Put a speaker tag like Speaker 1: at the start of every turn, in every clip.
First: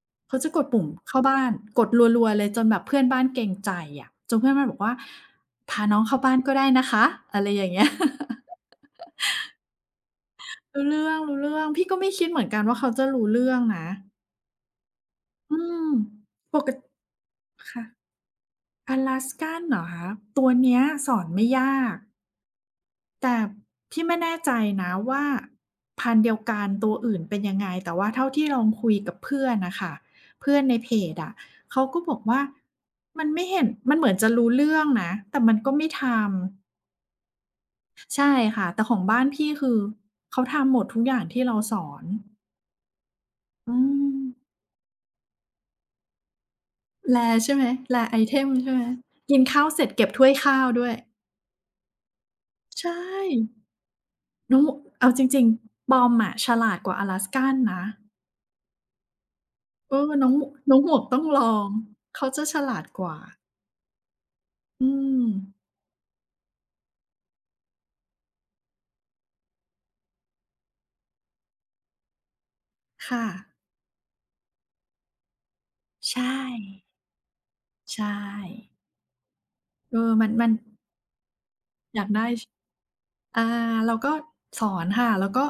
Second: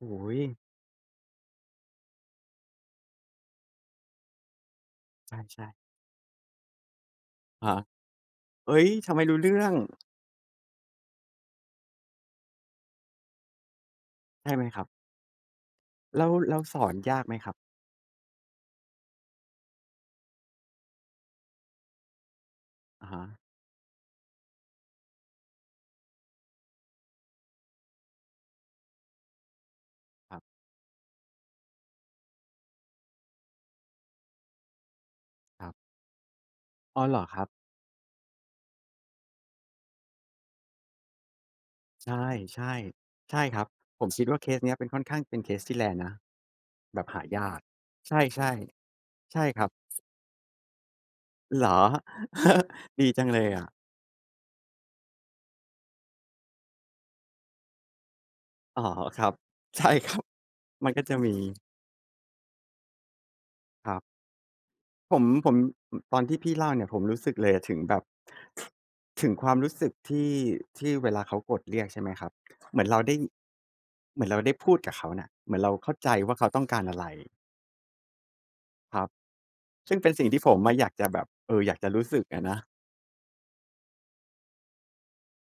Speaker 1: โอ้โ
Speaker 2: เขาจะก
Speaker 1: ฮ
Speaker 2: ดปุ่มเข้าบ้าน กดรัว ๆ เลยจนแบบเพื่อนบ้านเกรงใจอะ จนเพื่อนบ้านบอกว่า
Speaker 1: ใช่
Speaker 2: "พ
Speaker 1: ๆ
Speaker 2: าน้องเข้าบ้านก็ได้นะคะ" อะไรอย่
Speaker 1: ฮ
Speaker 2: างเ
Speaker 1: ะ
Speaker 2: งี้ย
Speaker 1: เฮ้ย! ทำไมรู้เรื่อง?
Speaker 2: รู้เรื่อง ๆ พี่ก็ไม่คิดเหมือนกันว่าเขาจะรู้เรื่องนะ
Speaker 1: ใช่ไหมครับ?
Speaker 2: อืม
Speaker 1: แล้ว แล
Speaker 2: ป
Speaker 1: ้ว
Speaker 2: ก
Speaker 1: ส
Speaker 2: ติ
Speaker 1: อนยากไหมครับ?
Speaker 2: ค่ะ Alaskan เหรอคะ? ตัวเนี้ยสอนไม่ยาก
Speaker 1: อะฮ
Speaker 2: แต่
Speaker 1: ะ
Speaker 2: พี่ไม่แน่ใจนะว่าพันธุ์เดียวกันตัวอื่นเป็นยังไง แต่ว่าเท่าที่ลองคุยกับเพื่อนน่ะค่ะ
Speaker 1: ครับ
Speaker 2: เพื่อนในเพจอะ เขาก็บอกว่ามันไม่เห็น มันเหมือนจะรู้เรื่องนะ แต่มัน
Speaker 1: ค
Speaker 2: ก
Speaker 1: รั
Speaker 2: ็
Speaker 1: บ
Speaker 2: ไม่ทำ
Speaker 1: อ๋อ เหรอครับ?
Speaker 2: ใช่ค่ะ แต่ของบ้านพี่คือเขาทำหมดทุกอย่างที่เราสอน
Speaker 1: ใช่ ๆ ใช่ครับ
Speaker 2: อื
Speaker 1: ผมคิดว่
Speaker 2: ม
Speaker 1: าเคสเนี้ยเป็นค่อนข้าง เป็นเคสที่ rare นะ แบบหา
Speaker 2: rare
Speaker 1: ย
Speaker 2: ใช
Speaker 1: า
Speaker 2: ่ไ
Speaker 1: ก
Speaker 2: หม rare
Speaker 1: ใช
Speaker 2: item
Speaker 1: ่
Speaker 2: ใช่ไหม? ก
Speaker 1: ๆ ใช
Speaker 2: ิน
Speaker 1: ่
Speaker 2: ข
Speaker 1: ค
Speaker 2: ้
Speaker 1: ร
Speaker 2: า
Speaker 1: ั
Speaker 2: ว
Speaker 1: บ
Speaker 2: เสร็จเก็บถ้วยข้าวด้วย
Speaker 1: เหรอ
Speaker 2: ใช่
Speaker 1: ดีจังเลย อะ
Speaker 2: โนะ เอาจริง ๆ Pom อะ ฉลาดกว่า Alaskan นะ
Speaker 1: อ๋อ ครับ ใช่
Speaker 2: เอ
Speaker 1: ค
Speaker 2: อ
Speaker 1: รั
Speaker 2: น
Speaker 1: บ
Speaker 2: ้อง ม น้องห
Speaker 1: ม
Speaker 2: ม
Speaker 1: ัน
Speaker 2: ว
Speaker 1: ก็
Speaker 2: ก
Speaker 1: จะ
Speaker 2: ต้อง
Speaker 1: มี
Speaker 2: ลอง เขาจะฉลาดกว่า
Speaker 1: ครับ
Speaker 2: อื
Speaker 1: ผม
Speaker 2: ม
Speaker 1: ผม อ ตอนที่พี่เล่าเนี่ย ผมรู้สึกเลยถึงแบบ ถ ถึงความรู้สึกที่ ที่เวลาเขากดเรียกใช่ไหมครับ? เหมือนเรา
Speaker 2: ค
Speaker 1: ได้
Speaker 2: ่
Speaker 1: ย
Speaker 2: ะ
Speaker 1: เหมือนเราได้พูดกับเขาน่ะ เหมือนเราเข้าใจ
Speaker 2: ใช
Speaker 1: ว่าเขาต้องการ
Speaker 2: ่
Speaker 1: อะไร
Speaker 2: ใช่
Speaker 1: ครับ ซ
Speaker 2: เ
Speaker 1: ึ
Speaker 2: อ
Speaker 1: ่งเป
Speaker 2: อ
Speaker 1: ็น ส
Speaker 2: ม
Speaker 1: ิ
Speaker 2: ั
Speaker 1: ่ง
Speaker 2: น
Speaker 1: ที่
Speaker 2: มั
Speaker 1: ผ
Speaker 2: น
Speaker 1: มอะอยากจะแบบ เออ อยากจะ
Speaker 2: อ
Speaker 1: ร
Speaker 2: ย
Speaker 1: ู
Speaker 2: า
Speaker 1: ้
Speaker 2: ก
Speaker 1: ส
Speaker 2: ไ
Speaker 1: ึ
Speaker 2: ด
Speaker 1: ก
Speaker 2: ้
Speaker 1: อ
Speaker 2: ช
Speaker 1: ะนะ
Speaker 2: อ่า เราก็สอนค่ะ แล้วก็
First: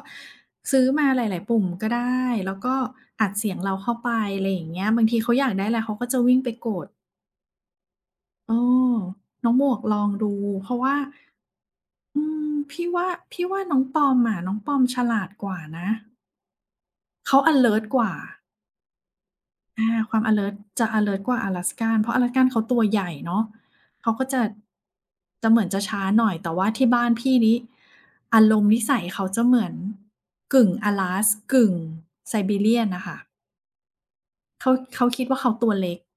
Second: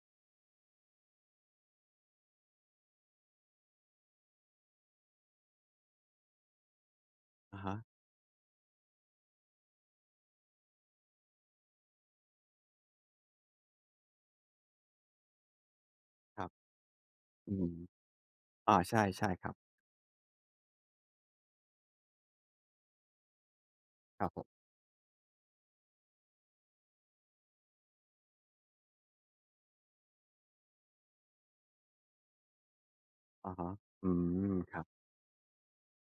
Speaker 2: ซื้อมาหลาย ๆ ปุ่มก็ได้ แล้วก็อัดเสียงเราเข้าไป ไรอย่างเงี้ย บางทีเขาอยากได้อะไรเขาก็จะวิ่งไปกด
Speaker 1: อะฮะ
Speaker 2: เออ น้องหมวกลองดู เพราะว่า อืม พี่ว่า พี่ว่าน้องปอมอะ น้องปอมฉลาดกว่านะ
Speaker 1: ครับ
Speaker 2: เขาอ
Speaker 1: อ
Speaker 2: ะ
Speaker 1: ื
Speaker 2: เล
Speaker 1: ม
Speaker 2: ิร์ตกว่า
Speaker 1: อา ใช่ ใช่ครับ
Speaker 2: อา ความอะเลิร์ตจะอะเลิร์ตกว่า Alaskan เพราะ Alaskan เขาตัวใหญ่เนาะ เขา
Speaker 1: ค
Speaker 2: ก็
Speaker 1: รับ
Speaker 2: จ
Speaker 1: ผ
Speaker 2: ะ
Speaker 1: ม
Speaker 2: จะเหมือนจะช้าหน่อย แต่ว่าที่บ้านพี่นี่ อารมณ์นิสัยเขาจะเหมือนกึ่ง Alas กึ่ง Siberian น่ะค่ะ
Speaker 1: อะฮะ อืม
Speaker 2: เขา
Speaker 1: ครับ
Speaker 2: เขาคิดว่าเขาตัวเล็ก